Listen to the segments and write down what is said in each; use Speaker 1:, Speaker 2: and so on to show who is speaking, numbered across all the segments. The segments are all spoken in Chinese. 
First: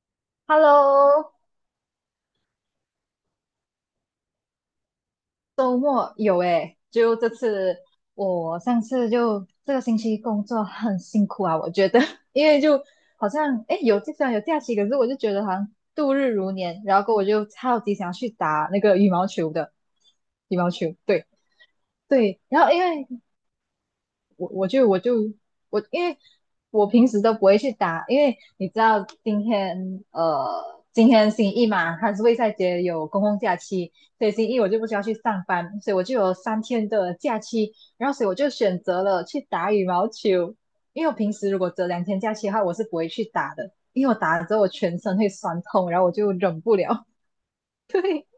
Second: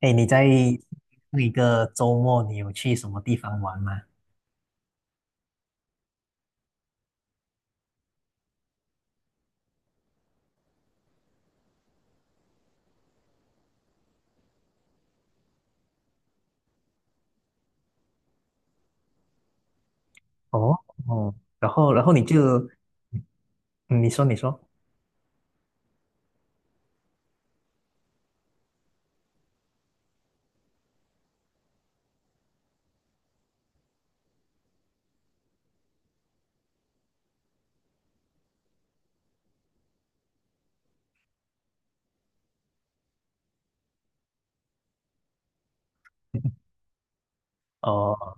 Speaker 1: 哎，你在那
Speaker 2: Hello，
Speaker 1: 一个周末你有去什么地方玩吗？
Speaker 2: 周末有诶，就这次我上次就这个星期工作很辛苦啊，我觉得，因为就好像虽然有假期，可是我就觉得好像度日如年，然后过后我就超级想要去打那个羽毛球的羽毛
Speaker 1: 哦。
Speaker 2: 球，对
Speaker 1: 哦，然后你
Speaker 2: 对，然
Speaker 1: 就，
Speaker 2: 后因为
Speaker 1: 嗯你说你
Speaker 2: 我
Speaker 1: 说，
Speaker 2: 我就我就我，因为我平时都不会去打，因为你知道今天星期一嘛，它是卫赛节有公共假期，所以星期一我就不需要去上班，所以我就有三天的假期，然后所以我就选择了去打羽毛球，因为我平时如果只有两天假期的话，我是不会去打的，因为我打了之后我全身会酸痛，然后我就忍不了。对
Speaker 1: 哦。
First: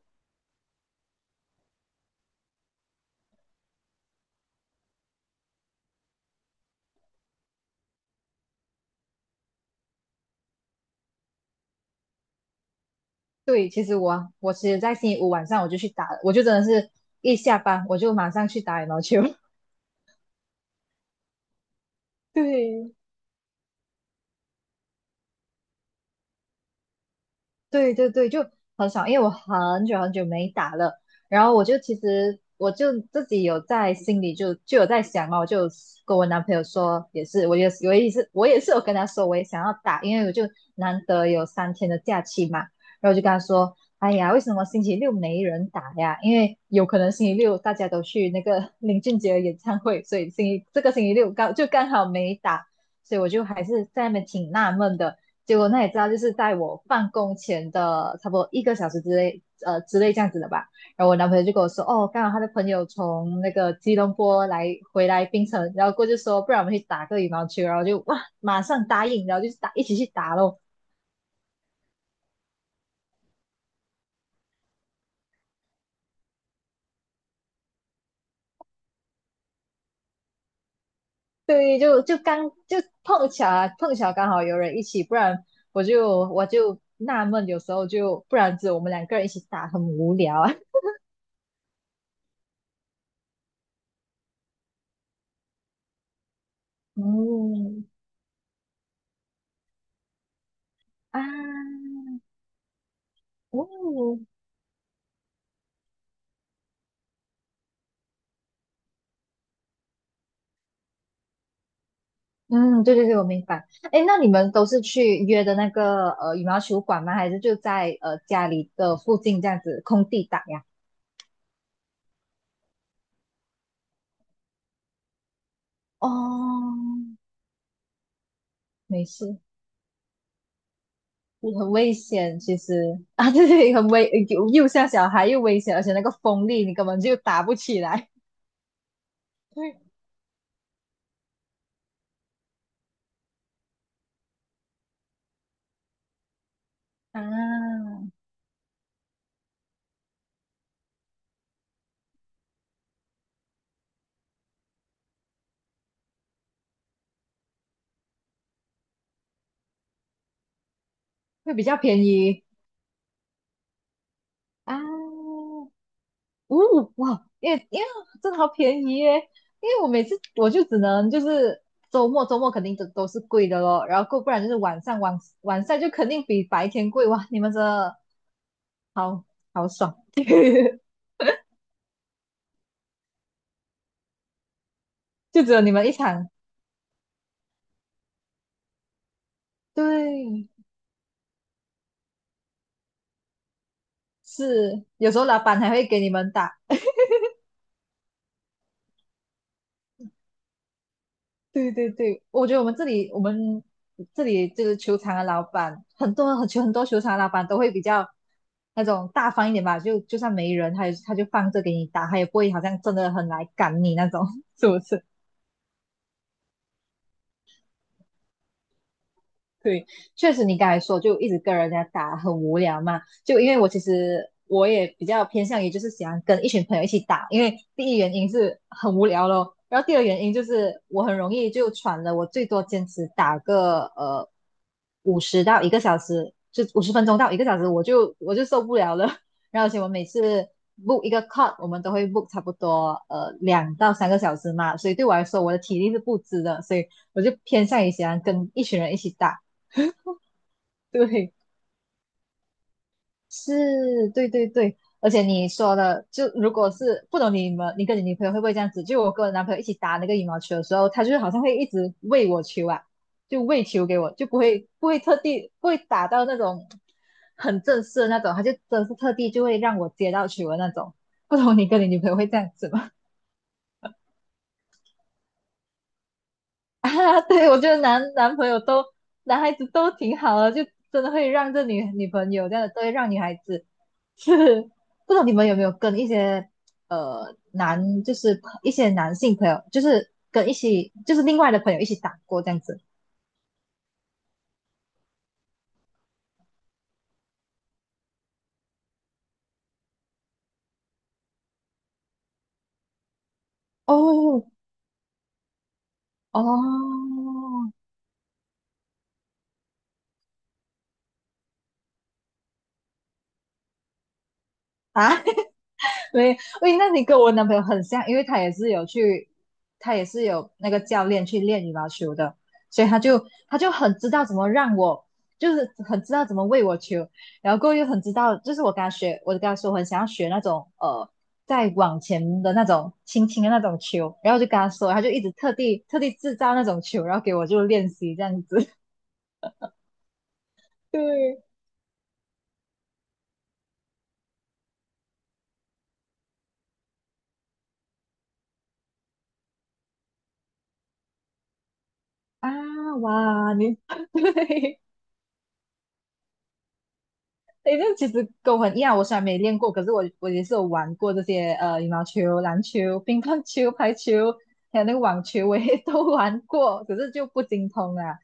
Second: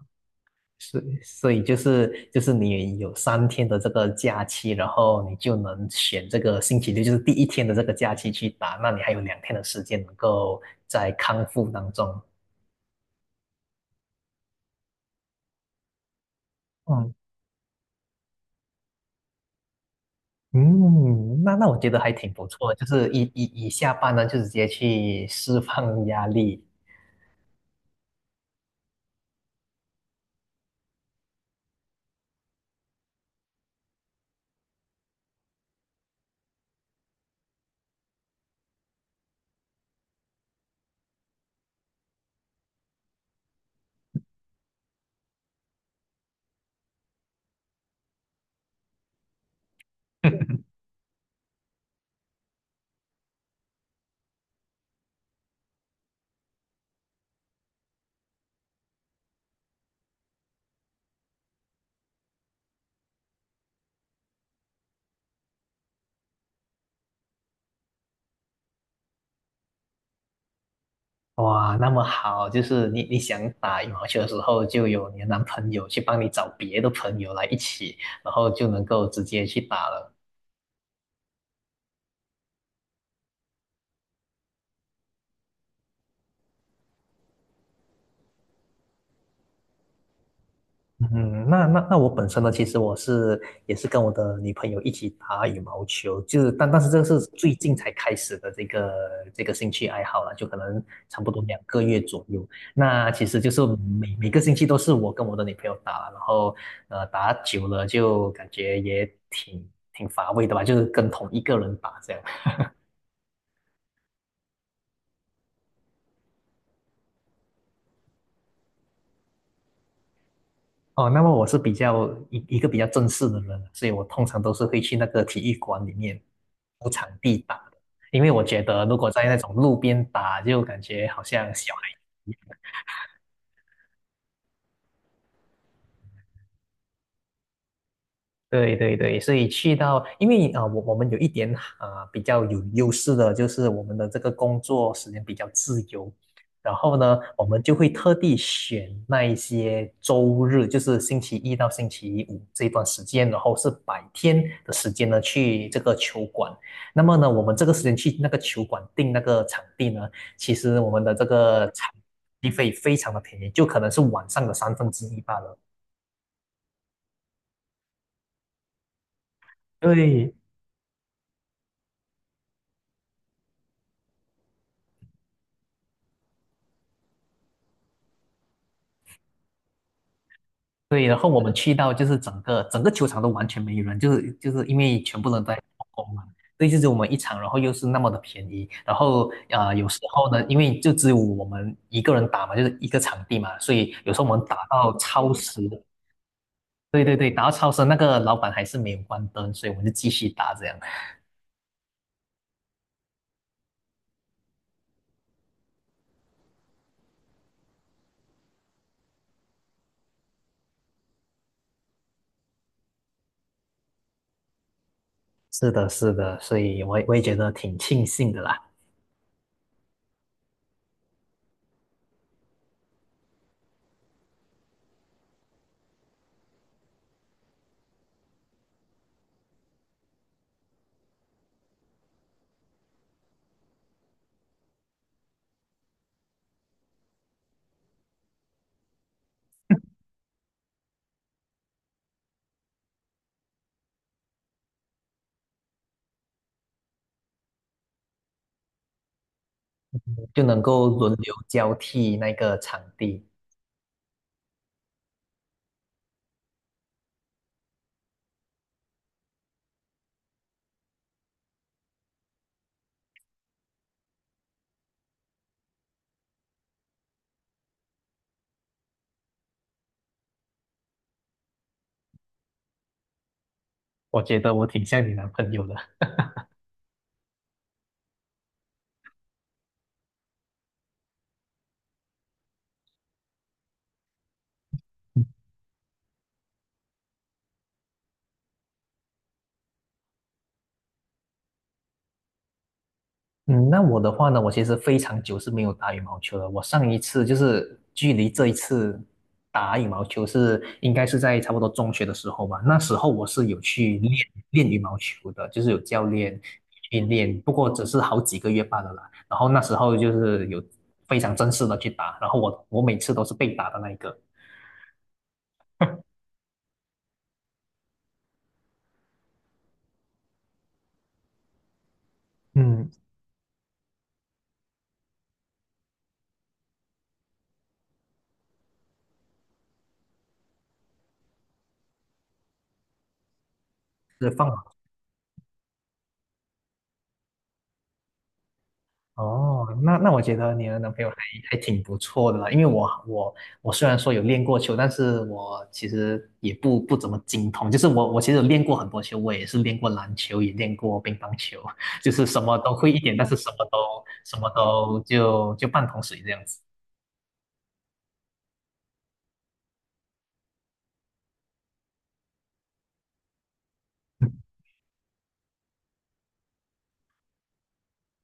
Speaker 1: 是，所以就是你有三天的这个假期，然后你就能选这个星期六，就是第一天的这个假期去打，那你还有两天的时间能够在康复当中。
Speaker 2: 对，其实我其实在星期五晚上我就去打了，我就真的是
Speaker 1: 嗯
Speaker 2: 一下班我就马上去打羽毛球。
Speaker 1: 嗯，那我觉得还挺不错的，就
Speaker 2: 对
Speaker 1: 是一下班呢，就直接去释放压力。
Speaker 2: 对，就很少，因为我很久没打了。然后我就其实我就自己有在心里就有在想嘛，我就跟我男朋友说，也是，我也是，我也是，我也是有跟他说，我也想要打，因为我就难得有三天的假期嘛。然后我就跟他说，哎呀，为什么星期六没人打呀？因为有可能星期六大家都去那个 林俊杰的演唱会，所以星期六刚好没打，所以我就还是在那边挺纳闷的。结果那也知道，就是在我办公前的差不多一个小时之内，之类这样子的吧。然后我男朋友就跟我说，哦，刚好他的朋友从那个吉隆坡回来槟城，然后过去说，不然我们去打个羽毛球，然后就哇，马上答应，然后就打一起去打咯。
Speaker 1: 哇，那么好，就是你想打羽毛球的时候，就有你的男朋友去帮你找别的朋友来一起，然后就能够直接去打了。
Speaker 2: 对，就就刚就碰巧啊，碰巧刚好有人一起，不然我就纳闷，有时候就不然只有我们两个人一起打很无聊啊。
Speaker 1: 嗯，那我本身呢，其实我是也是跟我的女朋友一起打羽毛球，就是但是这 个是最近
Speaker 2: 嗯
Speaker 1: 才开始的这个兴趣爱好了，就可能差
Speaker 2: 啊，
Speaker 1: 不多两个月左右。那其实就是每
Speaker 2: 哦，
Speaker 1: 每个星期都是我跟我的女朋友打，然后打久了就感觉也挺乏味的吧，就是跟同一个人打这样。
Speaker 2: 嗯，对对对，我明白。哎，那你们都是去约的那个羽毛球馆吗？还是就在家里的附近这样子空地打呀？
Speaker 1: 哦，那么我是比较一个比较正式的人，所以我通常都是会去那个体育馆里面
Speaker 2: 哦，
Speaker 1: 租场地打的，因为我觉得如
Speaker 2: 没
Speaker 1: 果在那
Speaker 2: 事，
Speaker 1: 种路边打，就感觉好像
Speaker 2: 很
Speaker 1: 小。
Speaker 2: 危险，其实啊，对对，很危，又像小孩又危险，而且那个风力你根本就打不起来。
Speaker 1: 对对对，所以 去
Speaker 2: 对
Speaker 1: 到，因为我我们有一点比较有优势的，就是我们的这个工作时间比较自由，然后呢，我们就会
Speaker 2: 啊，
Speaker 1: 特地选那一些周日，就是星期一到星期五这段时间，然后是白天的时间呢，去这个球馆。那么呢，我们这个时间去那个球馆订那个场地呢，其实我们的这
Speaker 2: 会比
Speaker 1: 个
Speaker 2: 较
Speaker 1: 场
Speaker 2: 便宜
Speaker 1: 地费非常的便宜，就可能是晚上的三分之一罢
Speaker 2: 啊。
Speaker 1: 了。
Speaker 2: 哦，哇，因为真的好便宜耶！因为我每次
Speaker 1: 对。
Speaker 2: 我就只能就是周末肯定都是贵的咯，然后够不然就是晚上就肯定比白天贵哇！你们真的好好爽，
Speaker 1: 对，然后我们去到就是整个球场都完全没有人，就是因为全部人
Speaker 2: 就
Speaker 1: 都
Speaker 2: 只
Speaker 1: 在
Speaker 2: 有你
Speaker 1: 做
Speaker 2: 们一
Speaker 1: 工嘛。
Speaker 2: 场，
Speaker 1: 对，就只有我们一场，然后又是那么的便宜，然后有时候呢，
Speaker 2: 对，
Speaker 1: 因为就只有我们一个人打嘛，就是一个场地嘛，所以有时候我们打
Speaker 2: 是
Speaker 1: 到
Speaker 2: 有时候
Speaker 1: 超
Speaker 2: 老板
Speaker 1: 时，
Speaker 2: 还会给你们打
Speaker 1: 对对对，打到超时，那个老板还是没有关灯，所以我们就继续打这样。
Speaker 2: 对对对，我觉得我们这里，这个球场的老板，很多球场的老板都会比较那种大方一点吧，就算没人，他就放着给你打，他也不会好像真的很来赶你那种，是不是？
Speaker 1: 是的，是的，所以我也觉得挺庆幸的啦，
Speaker 2: 对，确实你刚才说就一直跟人家打很无聊嘛，就因为我其实我也比较偏向于就是喜欢跟一群朋友一起打，因为第一原因是很无聊咯，然后第二原因就是我很容易就喘了，我最多坚持打个五十到一个小时，就五十分钟到一个小时，我就受不了了。然后而且我每次 book 一个 cut，我们都会 book 差不多两到三个小时嘛，所以对我来说我的体力是不支的，所以我就偏向于喜欢跟一群人一起打。
Speaker 1: 就能够 轮
Speaker 2: 对，
Speaker 1: 流交替那个场地，
Speaker 2: 是，对对对，而且你说的，就如果是不懂你们，你跟你女朋友会不会这样子？就我跟我男朋友一起打那个羽毛球的时候，他就是好像会一直喂我球啊，就喂球给我，就不会不会特地不会打到那种很正式的那种，他就真的是特地就会让我接到球的那种。不懂你跟你女朋友会这样子吗？
Speaker 1: 我觉得我挺像你男朋友的。
Speaker 2: 啊，对，我觉得男朋友都男孩子都挺好的，就真的会让女朋友这样的，都会让女孩子。是，不知道你们有没有跟一些男，就是一些男性朋友，就是跟一起，就是另外的朋友一起打过这样子。
Speaker 1: 嗯，那我的话呢，我其实非常久是没有打羽毛球了。我上一次就是距离这一次打羽毛球是应该是在差不多中学的时候吧。那时候我是有去练
Speaker 2: 哦
Speaker 1: 练羽毛球的，就是有教练
Speaker 2: 哦
Speaker 1: 去练，不过只是好几个月罢了啦。然后那时候就是有非常正式的去打，然后我每次都是被打的那一个，
Speaker 2: 啊，对，喂，那你跟我男朋友很像，因为他也是有去，他也是有那个教练去练羽毛球的，所以
Speaker 1: 嗯，
Speaker 2: 他就很知道怎么让我，就是很知道怎么喂我球，然后过后又很知道，就是我跟他学，我就跟他说我很想要学那种再往前的那种轻轻的那种球，
Speaker 1: 是
Speaker 2: 然后我
Speaker 1: 放。
Speaker 2: 就跟他说，他就一直特地制造那种球，然后给我就练习这样子。
Speaker 1: 哦，那那我觉得你的男朋友还
Speaker 2: 对
Speaker 1: 还挺不错的啦，因为我虽然说有练过球，但是我其实也不怎么精通，就是我其实有练过很多球，我也是练过篮球，也练过乒乓球，就是什么都会
Speaker 2: 啊，
Speaker 1: 一点，但是什
Speaker 2: 哇，
Speaker 1: 么
Speaker 2: 你
Speaker 1: 都 什么
Speaker 2: 对。
Speaker 1: 都就半桶水这样子。
Speaker 2: 诶，这其实跟我很一样，我虽然没练过，可是我也是有玩过这些羽毛球、篮球、乒乓球、排球，还有那个网球，我也 都玩过，可是就不精通啊。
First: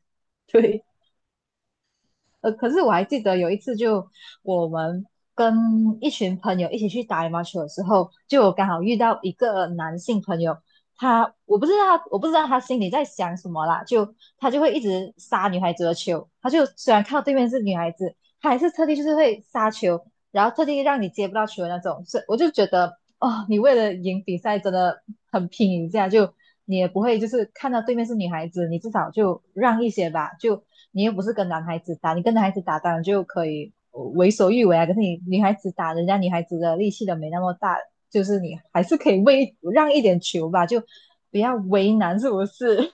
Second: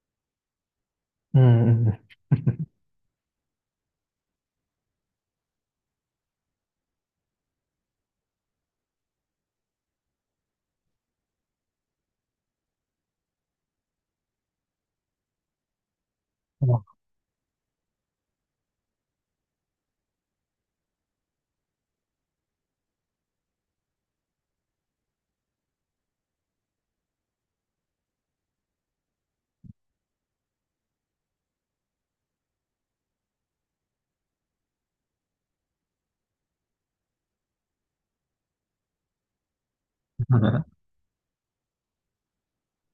Speaker 2: 对，
Speaker 1: 嗯。嗯。
Speaker 2: 可是我还记得有一次就，我们跟一群朋友一起去打羽毛球的时候，就我刚好遇到一个男性朋友，他我不知道他心里在想什么啦，就他就会一直杀女孩子的球，他就
Speaker 1: 嗯，哇
Speaker 2: 虽然看到对面是女孩子，他还是特地就是会杀球。然后特地让你接不到球的那种，是我就觉得哦，你为了赢比赛真的很拼一下，就你也不会就是看到对面是女孩子，你至少就让一些吧，就你又不是跟男孩子打，你跟男孩子打当然就可以为所欲为啊，可是你女孩子打人家女孩子的力气都没那么大，就是你还是可以为让一点球吧，就不要为难，是不是？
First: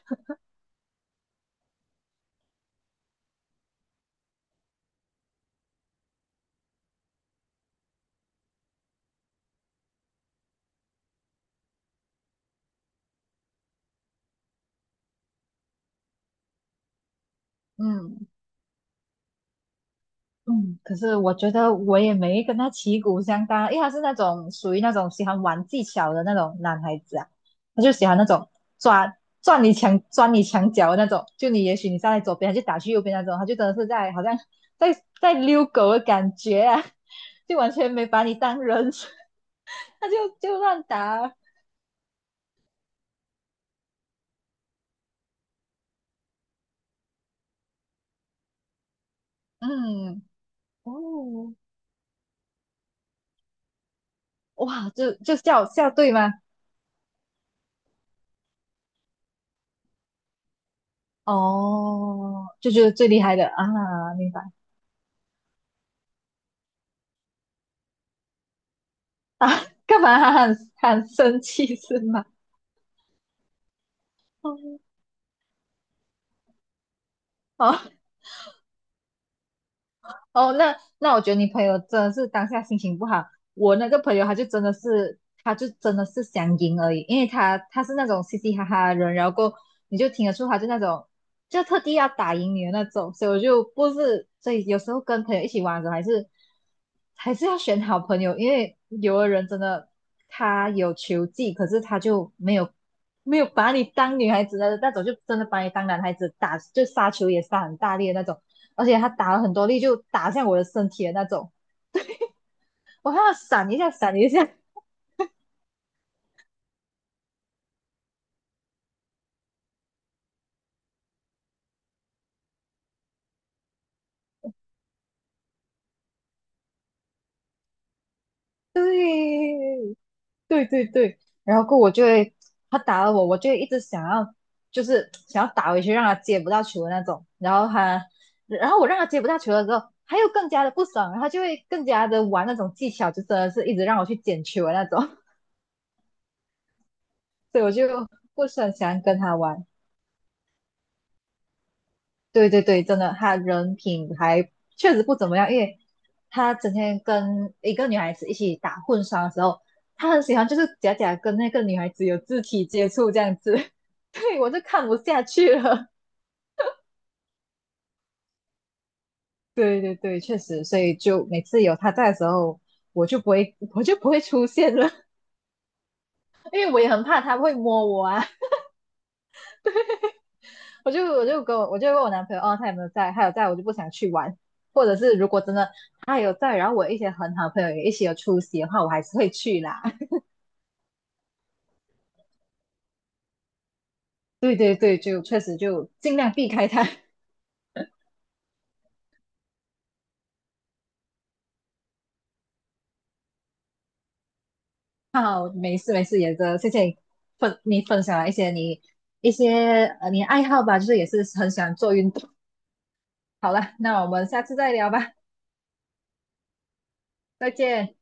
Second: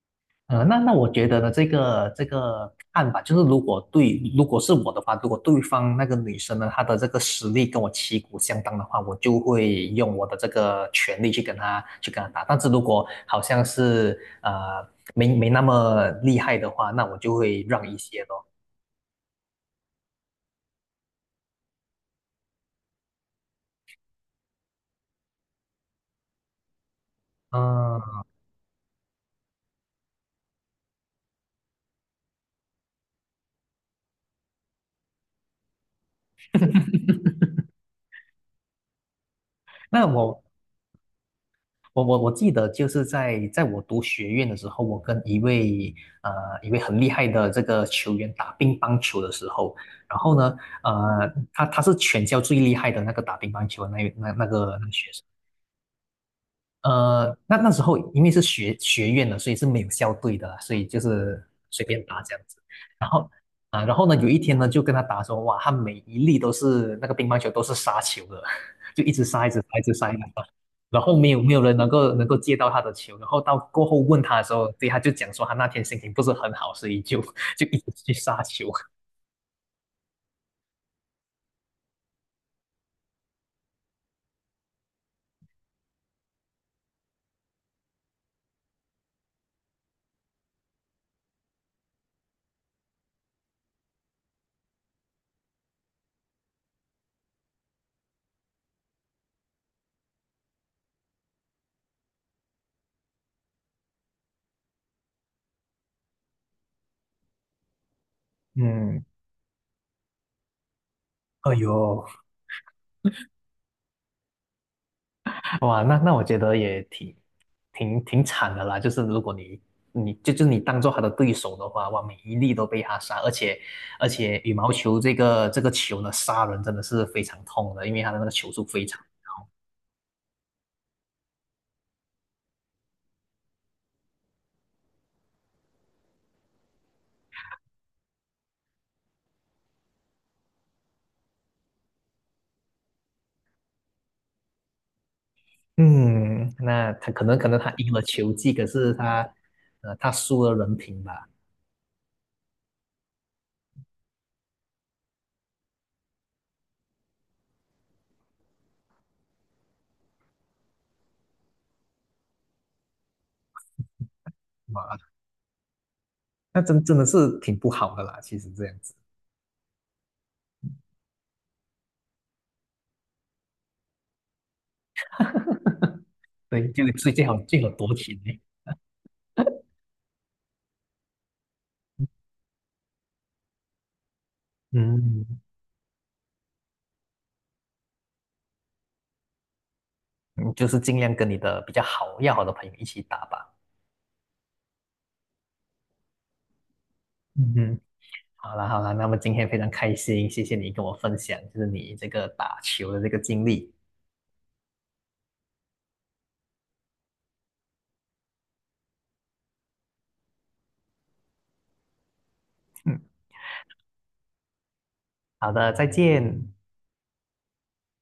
Speaker 1: 那那我觉得呢，这个这个看法就是如果对，如果是我的话，如果对方那个女生呢，她的这个实力跟我旗鼓相当的话，我就会用我的这个权利去跟她打。但是如果好像是没没那么厉害的话，那我就会 让一些
Speaker 2: 嗯，
Speaker 1: 咯。
Speaker 2: 嗯，可是我觉得我也没跟他旗鼓相当，因为他是那种属于那种喜欢玩技巧的那种男孩子啊，他就喜欢
Speaker 1: 嗯，
Speaker 2: 那种抓转你墙钻你墙角的那种，就你也许你站在左边，他就打去右边那种，他就真的是好像在在遛狗的感觉啊，就完全没把你当人，
Speaker 1: 那
Speaker 2: 他就
Speaker 1: 我
Speaker 2: 就乱打，
Speaker 1: 我我我记得就是在我读学院的时候，我跟一位呃一位很厉害的这个球员打乒乓球的时候，然
Speaker 2: 嗯，
Speaker 1: 后呢，呃，
Speaker 2: 哦，
Speaker 1: 他是全校最厉害的那个打乒乓球的那那那个那
Speaker 2: 哇，
Speaker 1: 个学
Speaker 2: 就
Speaker 1: 生。
Speaker 2: 就叫校队吗？
Speaker 1: 呃，那那时候因为是学院的，所以是没有校队的所以就是随便打这样
Speaker 2: 哦，
Speaker 1: 子。
Speaker 2: 就觉得最
Speaker 1: 然
Speaker 2: 厉
Speaker 1: 后。
Speaker 2: 害的
Speaker 1: 啊，然后呢，
Speaker 2: 啊，
Speaker 1: 有
Speaker 2: 明
Speaker 1: 一
Speaker 2: 白。
Speaker 1: 天呢，就跟他打说，哇，他每一粒都是那个乒乓球都是杀球的，就一直杀，
Speaker 2: 啊，
Speaker 1: 一直杀，一直
Speaker 2: 干
Speaker 1: 杀，一直
Speaker 2: 嘛还
Speaker 1: 杀。然
Speaker 2: 很
Speaker 1: 后没
Speaker 2: 生
Speaker 1: 有没有
Speaker 2: 气
Speaker 1: 人能
Speaker 2: 是
Speaker 1: 够
Speaker 2: 吗？
Speaker 1: 能够接到他的球，然后到过后问他的时候，
Speaker 2: 哦，
Speaker 1: 对，他就讲说他那天心情不是很好，所以就 就一
Speaker 2: 哦
Speaker 1: 直去杀球。
Speaker 2: 哦，那那我觉得你朋友真的是当下心情不好。我那个朋友他就真的是，他就真的是想赢而已，因为他他是那种嘻嘻哈哈的人，然后过后你就听得出他就那种就特地要打赢你的那种，所以我就不是，所以有时候跟朋友一起玩的时候还是要选好朋友，因为有的人真的他有球技，可是他就没有没有把你当女孩子的那种，就真的把你当男孩子打，就杀球也杀很大力的那种。而且
Speaker 1: 嗯。
Speaker 2: 他打了很多力，就打向我的身体的那种。
Speaker 1: 哎呦，
Speaker 2: 我看到闪一下，闪一下，
Speaker 1: 哇，那那我觉得也挺惨的啦。就是如果你你就就你当做他的对手的话，哇，每一粒都被他杀，而且羽毛球这个球呢，杀人真的是非常痛的，因为他的那个球速非常。
Speaker 2: 对，对对对。然后过我就会，他打了我，我就一直想要，就是想要打回去，让他接不到球的那种。然后他，然后我让他接不到球的时候，他又更加的不爽，然后他就会更加的玩那种技巧，就真的是一直让我去捡球的那种。
Speaker 1: 嗯，那他可能
Speaker 2: 所以我
Speaker 1: 他
Speaker 2: 就
Speaker 1: 赢了球
Speaker 2: 不
Speaker 1: 技，
Speaker 2: 是
Speaker 1: 可
Speaker 2: 很喜
Speaker 1: 是
Speaker 2: 欢跟
Speaker 1: 他
Speaker 2: 他玩。
Speaker 1: 他输了人品吧。
Speaker 2: 对对对，真的，他人品还确实不怎么样，因为他整天跟一个女孩子一起打混双的时候，他很喜欢就是假假跟那个女孩子有肢体接触这样子，对，我就看
Speaker 1: 哇，
Speaker 2: 不下去了。
Speaker 1: 那真真的是挺不好的啦。其实这样子，
Speaker 2: 对对对，确实，所以就每次有他在的时候，我就不会出现了，因
Speaker 1: 对，
Speaker 2: 为我
Speaker 1: 就
Speaker 2: 也很
Speaker 1: 最
Speaker 2: 怕
Speaker 1: 最好
Speaker 2: 他会
Speaker 1: 最好
Speaker 2: 摸
Speaker 1: 躲
Speaker 2: 我
Speaker 1: 起
Speaker 2: 啊。
Speaker 1: 来。
Speaker 2: 我就问我男朋友，哦，他有没有在？他有在，我就不想去玩。或者是
Speaker 1: 嗯。
Speaker 2: 如果真的他有在，然后我一些很好的朋友也一起有出席的话，我还是会去啦。
Speaker 1: 嗯就是尽量跟你的比较好要好的朋友一起打吧。
Speaker 2: 对对对，就确实就尽量避开他。
Speaker 1: 嗯哼。好啦好啦，那么今天非常开心，谢谢你跟我分享，就是你这个打球的这个经历。
Speaker 2: 好，没事没事，也的，谢谢你你分享了一些你一些你爱好吧，就是也是很喜欢做运动。
Speaker 1: 嗯，
Speaker 2: 好了，那我们下次再聊吧，
Speaker 1: 好的，再见。
Speaker 2: 再见。